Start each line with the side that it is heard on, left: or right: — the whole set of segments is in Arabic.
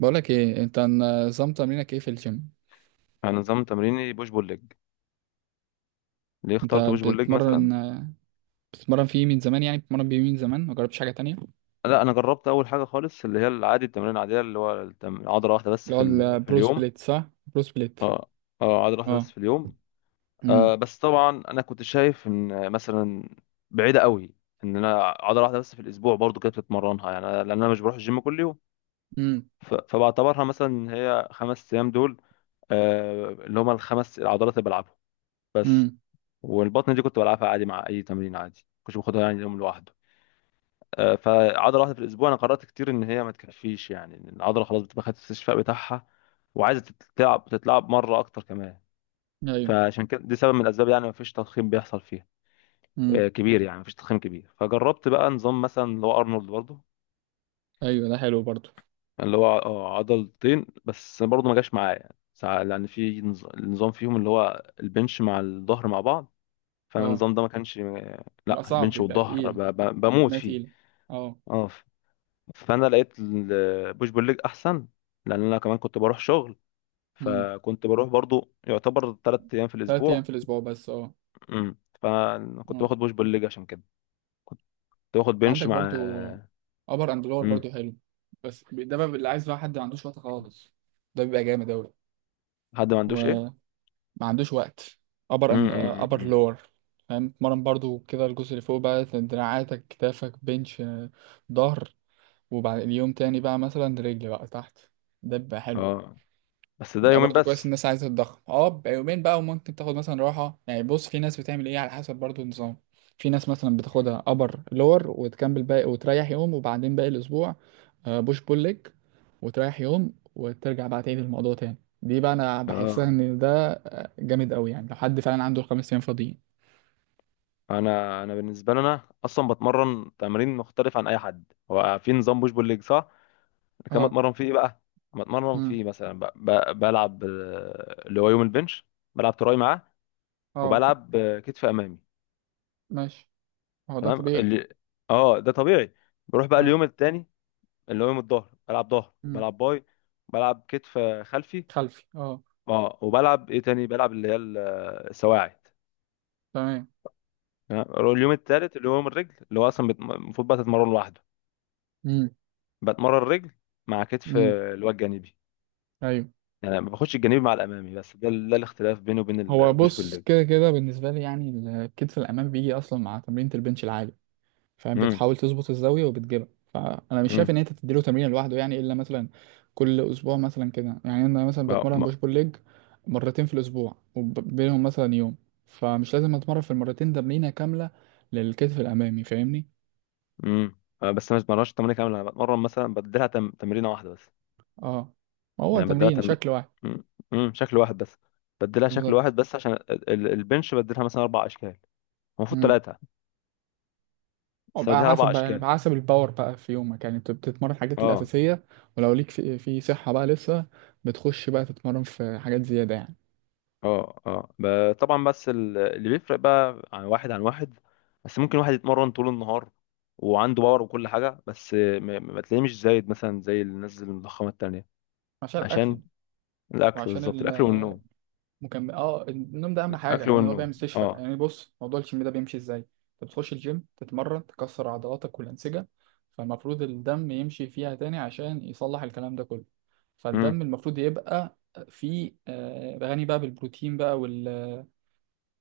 right: بقولك ايه انت؟ نظام تمرينك ايه في الجيم؟
left: انا نظام تمريني بوش بول ليج. ليه
right: انت
left: اخترت بوش بول ليج مثلا؟
right: بتتمرن بتتمرن فيه من زمان؟ يعني بتتمرن بيه من زمان ما جربتش حاجه تانية؟
left: لا، انا جربت اول حاجه خالص اللي هي العادي، التمرين العاديه اللي هو عضله واحده بس
right: اللي هو
left: في
right: البرو
left: اليوم.
right: سبليت، صح؟ برو سبليت.
left: اه. اه، عضله واحده بس
right: اه
left: في اليوم.
right: امم
left: بس طبعا انا كنت شايف ان مثلا بعيده قوي، ان انا عضله واحده بس في الاسبوع برضو كده بتتمرنها يعني لان انا مش بروح الجيم كل يوم.
right: امم
left: فبعتبرها مثلا إن هي خمس ايام دول، آه اللي هما الخمس العضلات اللي بلعبهم بس.
right: امم
left: والبطن دي كنت بلعبها عادي مع اي تمرين عادي، كنتش باخدها يعني يوم لوحده. فعضله واحده في الاسبوع انا قررت كتير ان هي ما تكفيش، يعني ان العضله خلاص بتبقى خدت الاستشفاء بتاعها وعايزه تتلعب تتلعب مره اكتر كمان.
right: ايوه.
left: فعشان كده دي سبب من الاسباب، يعني ما فيش تضخيم بيحصل فيها
right: امم.
left: كبير. يعني ما فيش تضخيم كبير. فجربت بقى نظام مثلا اللي هو ارنولد برضه،
right: ايوه، ده حلو برضو.
left: اللي هو عضلتين بس. برضه ما جاش معايا يعني لان في نظام فيهم اللي هو البنش مع الظهر مع بعض.
right: اه،
left: فالنظام ده ما كانش لا
right: بيبقى صعب،
left: بنش
right: بيبقى
left: والظهر
right: تقيل،
left: بموت
right: ما
left: فيه.
right: تقيل. اه.
left: اه، فانا لقيت البوش بول ليج احسن، لان انا كمان كنت بروح شغل،
right: امم.
left: فكنت بروح برضو يعتبر ثلاث ايام في
right: تلات
left: الاسبوع.
right: ايام في الاسبوع بس؟ اه.
left: امم، فكنت
right: اه،
left: باخد بوش بول ليج عشان كده. كنت باخد بنش
right: عندك
left: مع.
right: برضو ابر اند لور،
left: امم.
right: برضو حلو، بس ده بقى اللي عايز بقى حد ما عندوش وقت خالص، ده بيبقى جامد
left: حد ما عندوش
right: اوي.
left: ايه؟
right: ما عندوش وقت، ابر
left: امم.
right: ان
left: أمم،
right: ابر
left: أمم.
right: لور. فاهم؟ اتمرن برضو كده الجزء اللي فوق بقى، دراعاتك، كتافك، بنش، ظهر، وبعد اليوم تاني بقى مثلا رجل بقى تحت، ده بيبقى حلو.
left: اه، بس ده
right: بقى
left: يومين
right: برضو كويس،
left: بس.
right: الناس عايزة تتضخم، اه بقى يومين بقى، وممكن تاخد مثلا راحة. يعني بص، في ناس بتعمل ايه على حسب برضو النظام. في ناس مثلا بتاخدها ابر لور وتكمل باقي وتريح يوم، وبعدين باقي الاسبوع بوش بول ليج، وتريح يوم، وترجع بقى تعيد الموضوع تاني. دي بقى انا بحسها
left: اه،
right: ان ده جامد قوي، يعني لو حد فعلا عنده الخمس ايام فاضيين.
left: انا بالنسبه لي انا اصلا بتمرن تمرين مختلف عن اي حد. هو في نظام بوش بول ليج صح، أنا كمان
right: اه.
left: بتمرن فيه إيه بقى. بتمرن
right: امم.
left: فيه مثلا بلعب اللي هو يوم البنش. بلعب تراي معاه
right: اه.
left: وبلعب كتف امامي.
right: ماشي، هو ده
left: تمام
right: طبيعي.
left: اللي. اه ده طبيعي. بروح بقى
right: اه.
left: اليوم التاني اللي هو يوم الظهر. بلعب ظهر،
right: امم.
left: بلعب باي، بلعب كتف خلفي.
right: خلفي، اه.
left: اه، وبلعب ايه تاني؟ بلعب اللي هي السواعد.
right: تمام.
left: تمام. اليوم التالت اللي هو يوم الرجل اللي هو اصلا المفروض بقى تتمرن لوحده.
right: امم.
left: بتمرن الرجل مع كتف
right: امم.
left: اللي هو الجانبي.
right: ايوه.
left: يعني ما باخدش الجانبي مع الامامي. بس ده الاختلاف بيني وبين
right: هو
left: البوش بول
right: بص،
left: ليج.
right: كده كده بالنسبة لي يعني، الكتف الأمام بيجي أصلا مع تمرينة البنش العالي. فاهم؟
left: امم.
right: بتحاول تظبط الزاوية وبتجيبها، فأنا مش شايف
left: امم.
right: إن أنت تديله تمرين لوحده يعني، إلا مثلا كل أسبوع مثلا كده. يعني أنا مثلا
left: اه
right: بتمرن
left: ما-
right: بوش بول ليج مرتين في الأسبوع، وبينهم مثلا يوم، فمش لازم أتمرن في المرتين تمرينة كاملة للكتف الأمامي. فاهمني؟
left: امم. بس انا ما بتمرنش تمرين كامل، انا بتمرن مثلا بديلها تمرينه واحده بس.
right: أه، ما هو
left: يعني
right: تمرين شكل واحد.
left: مم. مم. شكل واحد بس. بدلها شكل
right: بالظبط.
left: واحد بس عشان البنش بدلها مثلا اربع اشكال. المفروض ثلاثه بس
right: وبقى
left: بدلها
right: حسب
left: اربع
right: بقى، يعني
left: اشكال.
right: بقى حسب الباور بقى في يومك، يعني بتتمرن حاجات
left: اه.
right: الأساسية، ولو ليك في صحة بقى لسه بتخش بقى تتمرن في حاجات زيادة يعني.
left: اه. اه طبعا. بس اللي بيفرق بقى عن واحد عن واحد، بس ممكن واحد يتمرن طول النهار وعنده باور وكل حاجه، بس ما تلاقيه مش زايد مثلا زي الناس المضخمه التانيه.
right: عشان الأكل.
left: عشان الاكل.
right: وعشان
left: بالظبط، الاكل والنوم.
right: المكمل. اه، النوم ده أهم حاجة
left: الاكل
right: يعني، هو بيعمل
left: والنوم
right: استشفاء.
left: اه.
right: يعني بص، موضوع الجيم ده بيمشي ازاي؟ انت بتخش الجيم تتمرن، تكسر عضلاتك والأنسجة، فالمفروض الدم يمشي فيها تاني عشان يصلح الكلام ده كله.
left: امم.
right: فالدم المفروض يبقى فيه غني بقى بالبروتين بقى،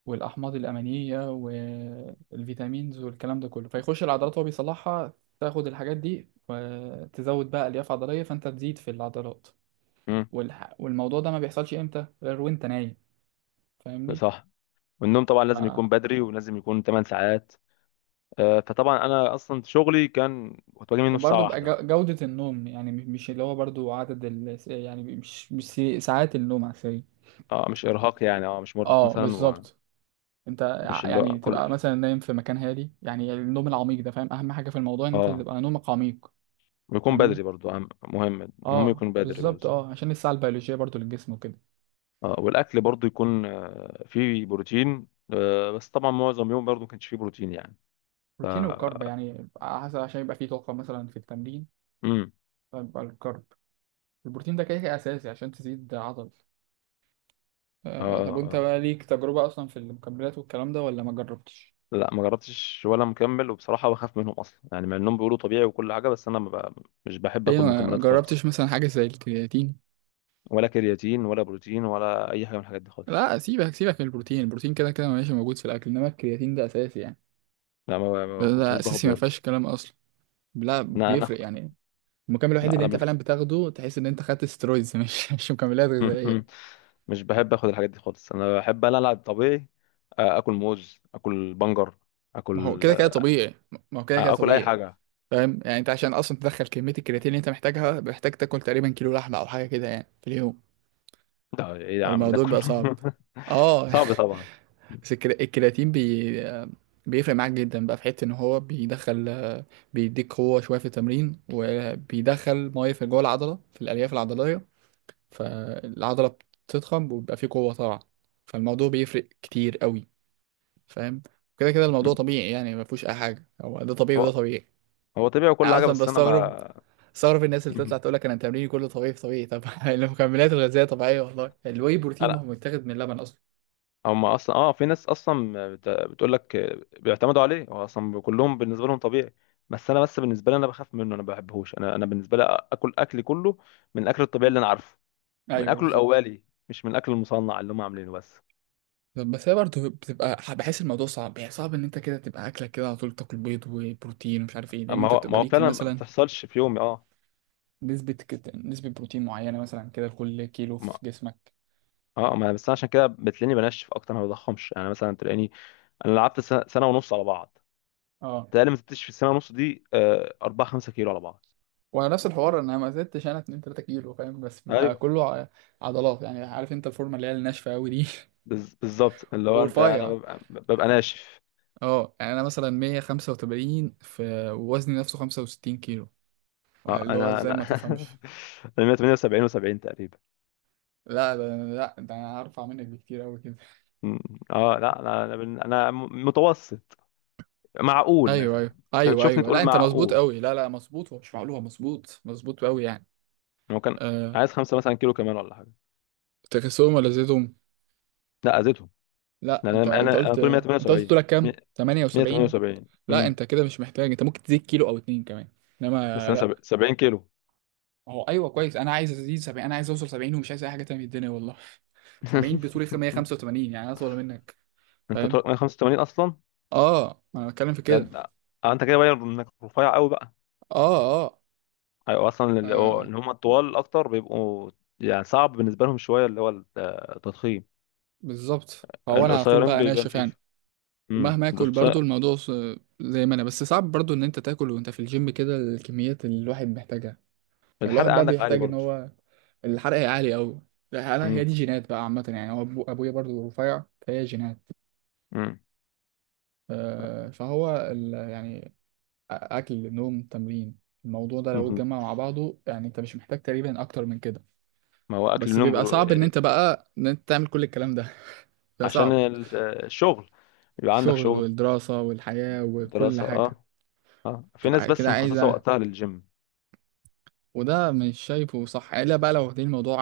right: والاحماض الامينيه والفيتامينز والكلام ده كله، فيخش العضلات وهو بيصلحها، تاخد الحاجات دي وتزود بقى الياف عضليه فانت تزيد في العضلات.
left: امم.
right: والموضوع ده ما بيحصلش امتى غير وانت نايم. فاهمني؟
left: صح. والنوم طبعا
right: ف...
left: لازم يكون بدري، ولازم يكون 8 ساعات. فطبعا انا اصلا شغلي كان كنت باجي منه الساعه
right: وبرضه بقى
left: واحدة.
right: جودة النوم يعني، مش اللي هو برضه عدد يعني، مش ساعات النوم عشان.
left: اه، مش ارهاق يعني. اه، مش مرهق
right: اه،
left: مثلا ومش.
right: بالظبط. انت
left: اللي هو
right: يعني تبقى
left: كل.
right: مثلا نايم في مكان هادي، يعني النوم العميق ده. فاهم؟ اهم حاجة في الموضوع ان انت
left: اه
right: تبقى نومك عميق.
left: ويكون
right: فاهمني؟
left: بدري برضو مهم. المهم
right: اه،
left: يكون بدري برضو.
right: بالظبط، اه، عشان الساعة البيولوجية برضو للجسم وكده.
left: اه، والاكل برضو يكون فيه بروتين. بس طبعا معظم يوم برضو ما كانش فيه بروتين يعني. ف
right: بروتين وكارب يعني، على حسب، عشان يبقى فيه طاقة مثلا في التمرين،
left: امم.
right: فيبقى الكارب. البروتين ده كده كده أساسي عشان تزيد عضل.
left: اه.
right: آه، طب وانت بقى ليك تجربة أصلا في المكملات والكلام ده، ولا ما جربتش؟
left: لا ما جربتش ولا مكمل، وبصراحه بخاف منهم اصلا يعني. مع انهم بيقولوا طبيعي وكل حاجه، بس انا ما ب... مش بحب
right: ليه
left: اخد
right: ما
left: مكملات خالص.
right: جربتش مثلا حاجة زي الكرياتين؟
left: ولا كرياتين ولا بروتين ولا اي حاجه من الحاجات دي خالص.
right: لا سيبك، سيبك من البروتين، البروتين كده كده ماشي، موجود في الأكل، إنما الكرياتين ده أساسي يعني.
left: لا ما
right: ده,
left: ما
right: ده
left: كنتوش باخد
right: أساسي، ما
left: برضه.
right: فيهاش كلام أصلا. لا،
left: انا
right: بيفرق يعني. المكمل الوحيد
left: لا
right: اللي انت
left: انا
right: فعلا بتاخده تحس ان انت خدت سترويدز. مش مش مكملات
left: من...
right: غذائية.
left: مش بحب اخد الحاجات دي خالص، انا بحب انا العب طبيعي. اكل موز، اكل بنجر،
right: ما هو
left: اكل
right: كده كده طبيعي. ما هو كده كده
left: اكل اي
right: طبيعي.
left: حاجه.
right: فاهم يعني؟ انت عشان اصلا تدخل كميه الكرياتين اللي انت محتاجها، محتاج تاكل تقريبا كيلو لحمه او حاجه كده يعني في اليوم،
left: ده ايه يا عم ده
right: فالموضوع
left: كله!
right: بقى صعب. اه
left: صعب طبعا.
right: بس الكرياتين بيفرق معاك جدا بقى، في حته ان هو بيدخل، بيديك قوه شويه في التمرين، وبيدخل ميه في جوه العضله في الالياف العضليه، فالعضله بتضخم وبيبقى فيه قوه طبعا، فالموضوع بيفرق كتير قوي. فاهم؟ كده كده الموضوع طبيعي يعني، ما فيهوش اي حاجه، هو ده طبيعي وده
left: هو
right: طبيعي.
left: هو طبيعي وكل
right: انا
left: حاجه
right: اصلا
left: بس انا
right: بستغرب،
left: ما.
right: استغرب الناس اللي تطلع تقول لك انا تمريني كله طبيعي، في طبيعي؟ طب المكملات الغذائيه طبيعيه والله، الواي بروتين ما هو
left: انا.
right: متاخد من اللبن اصلا.
left: هم اصلا اه في ناس اصلا بتقول لك بيعتمدوا عليه، هو اصلا كلهم بالنسبه لهم طبيعي. بس انا بس بالنسبه لي انا بخاف منه، انا ما بحبهوش. انا بالنسبه لي اكل اكلي كله من الاكل الطبيعي اللي انا عارفه، من
right: ايوه
left: اكله
right: بالظبط.
left: الاولي، مش من الاكل المصنع اللي هم عاملينه بس.
right: طب بس هي برضه بتبقى، بحس الموضوع صعب يعني، صعب ان انت كده تبقى اكلك كده على طول تاكل بيض وبروتين ومش عارف ايه، لان
left: ما
right: انت
left: هو ما
right: بتبقى
left: هو
right: ليك
left: فعلا ما
right: مثلا
left: بتحصلش في يومي اه.
right: نسبه بروتين معينه مثلا كده لكل كيلو
left: ما.
right: في جسمك.
left: اه ما بس أنا عشان كده بتلاقيني بنشف اكتر ما بضخمش، يعني مثلا تلاقيني. انا لعبت سنة ونص على بعض
right: اه،
left: تقريبا. ما زدتش في السنه ونص دي 4 5 كيلو على بعض.
right: وانا نفس الحوار، انا ما زدتش انا 2 3 كيلو. فاهم؟ بس بقى
left: ايوه.
right: كله عضلات يعني، عارف انت الفورمه اللي هي الناشفه قوي دي.
left: بالظبط اللي هو انت. انا
right: ورفيع.
left: ببقى ناشف.
right: اه يعني انا مثلا 185 في ووزني نفسه 65 كيلو،
left: اه،
right: اللي هو
left: انا
right: ازاي
left: انا
right: ما تفهمش.
left: انا 178 و70 تقريبا.
right: لا ده، لا ده انا هرفع منك بكتير قوي كده.
left: م- اه لا لا، انا انا متوسط. معقول
right: ايوه ايوه
left: مثلا؟ انت
right: ايوه
left: تشوفني
right: ايوه. لا
left: تقول
right: انت مظبوط
left: معقول.
right: قوي، لا لا، مظبوط، ومش معقول، مظبوط، مظبوط قوي يعني.
left: هو كان
right: أه.
left: عايز خمسة مثلا كيلو كمان ولا حاجة.
right: تكسهم ولا زيتهم؟
left: لا، أذيتهم.
right: لا،
left: لأن
right: انت
left: أنا
right: انت
left: أنا أنا
right: قلت.
left: طولي 178
right: انت قلت طولك كام،
left: مية-
right: 78؟
left: 178.
right: لا
left: امم.
right: انت كده مش محتاج، انت ممكن تزيد كيلو او اتنين كمان،
left: بس
right: انما
left: أنا
right: لا.
left: 70 كيلو.
right: هو ايوه كويس، انا عايز ازيد 70، انا عايز اوصل 70 ومش عايز اي حاجه تانية من الدنيا والله. 70 بطولي 185، يعني اطول منك.
left: أنت
right: فاهم؟
left: طولك 185 أصلا.
right: اه انا بتكلم في
left: ده
right: كده.
left: ده- أنت كده باين إنك رفيع قوي بقى.
right: اه اه,
left: أيوة، أصلا
right: آه
left: اللي هم الطوال أكتر بيبقوا يعني صعب بالنسبة لهم شوية اللي هو التضخيم.
right: بالظبط. هو انا على طول
left: القصيرين
right: بقى
left: بيبان
right: ناشف
left: فيه.
right: يعني،
left: امم.
right: ومهما اكل
left: القصير.
right: برضو الموضوع زي ما انا، بس صعب برضو ان انت تاكل وانت في الجيم كده الكميات اللي الواحد محتاجها،
left: الحرق
right: فالواحد بقى
left: عندك عالي
right: بيحتاج ان
left: برضه.
right: هو. الحرق عالي قوي. لا انا هي
left: امم.
right: دي جينات بقى عامه يعني، هو أبو ابويا برضو رفيع فهي جينات.
left: امم.
right: آه فهو ال يعني، اكل نوم تمرين، الموضوع ده لو اتجمع مع بعضه، يعني انت مش محتاج تقريبا اكتر من كده،
left: ما هو
right: بس بيبقى صعب ان انت بقى ان انت تعمل كل الكلام ده. ده
left: عشان
right: صعب.
left: الشغل. يبقى عندك
right: الشغل
left: شغل.
right: والدراسة والحياة وكل
left: دراسة
right: حاجة
left: اه. اه في ناس
right: بتبقى
left: بس
right: كده
left: مخصصه
right: عايزة،
left: وقتها للجيم.
right: وده مش شايفه صح الا بقى لو واخدين الموضوع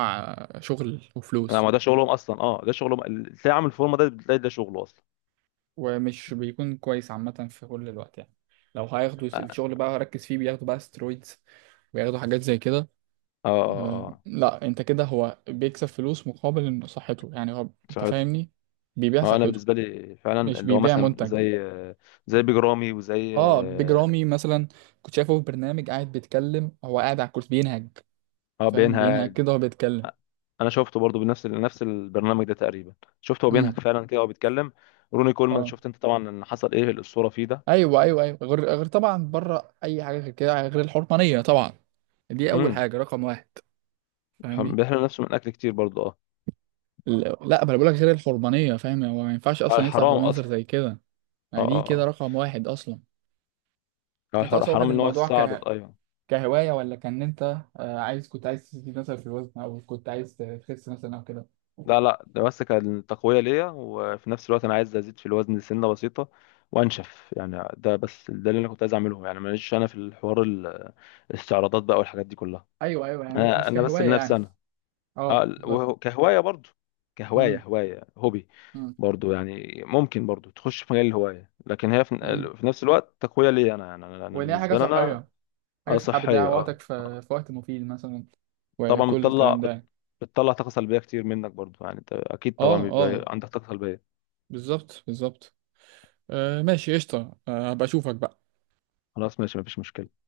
right: شغل
left: لا
right: وفلوس.
left: ما ده شغلهم اصلا. اه ده شغلهم تلاقي عامل فورمه، ده بتلاقي ده شغله اصلا.
right: ومش بيكون كويس عامة في كل الوقت يعني، لو هياخدوا
left: اه.
right: الشغل بقى ركز فيه، بياخدوا بقى سترويدز وياخدوا حاجات زي كده.
left: اه.
right: أه
left: اه.
right: لا، انت كده هو بيكسب فلوس مقابل إن صحته، يعني هو، انت
left: صحته.
right: فاهمني، بيبيع
left: اه انا
right: صحته،
left: بالنسبه لي فعلا
right: مش
left: اللي هو
right: بيبيع
left: مثلا
right: منتج.
left: زي، زي بيج رامي وزي
right: اه، بيج
left: اه
right: رامي مثلا، كنت شايفه في برنامج قاعد بيتكلم، هو قاعد على الكرسي بينهج، فاهم؟ بينهج
left: بينهج.
right: كده وهو بيتكلم.
left: انا شفته برضو بنفس نفس البرنامج ده تقريبا، شفته هو بينهج
right: امم.
left: فعلا كده وهو بيتكلم. روني كولمان
right: اه.
left: شفت انت طبعا ان حصل ايه الاسطوره فيه ده.
right: ايوه ايوه ايوه، غير غير طبعا، بره اي حاجه، غير كده، غير الحرمانيه طبعا، دي اول
left: امم.
right: حاجه رقم واحد. فاهمني؟
left: بيحرم نفسه من اكل كتير برضو اه.
right: لا ما انا بقولك غير الحرمانيه. فاهم؟ هو ما ينفعش اصلا يطلع
left: الحرام
right: بمنظر
left: اصلا.
right: زي كده،
left: اه.
right: يعني دي كده
left: اه.
right: رقم واحد اصلا.
left: اه
right: انت اصلا واخد
left: حرام ان هو
right: الموضوع
left: يستعرض، ايوه.
right: كهوايه، ولا كان انت عايز، كنت عايز تزيد مثلا في الوزن، او كنت عايز تخس مثلا او كده؟
left: لا لا ده بس كان تقوية ليا، وفي نفس الوقت أنا عايز أزيد في الوزن سنة بسيطة وأنشف يعني. ده بس ده اللي أنا كنت عايز أعمله يعني. ماليش أنا في الحوار الاستعراضات بقى والحاجات دي كلها.
right: ايوه ايوه، يعني
left: مم.
right: مش
left: أنا
right: مش
left: أنا بس
right: كهوايه
left: لنفسي
right: يعني.
left: أنا.
right: اه
left: أه
right: بالظبط.
left: وهو، كهواية برضو، كهواية،
right: امم.
left: هواية، هوبي
right: امم.
left: برضو يعني. ممكن برضو تخش في مجال الهواية، لكن هي في،
right: امم.
left: في نفس الوقت تقوية ليا أنا. يعني أنا
right: وان هي حاجه
left: بالنسبة لي أنا.
right: صحيه، حاجه
left: أه
right: صحيه بتضيع
left: صحية، أه
right: وقتك في
left: آه.
right: في وقت مفيد مثلا،
left: طبعا
right: وكل الكلام ده يعني.
left: بتطلع طاقة سلبية كتير منك برضو. يعني أنت أكيد
right: اه
left: طبعا بيبقى
right: اه،
left: عندك طاقة سلبية.
right: بالظبط بالظبط. آه ماشي، قشطه. هبقى اشوفك بقى.
left: خلاص ماشي، مفيش مشكلة.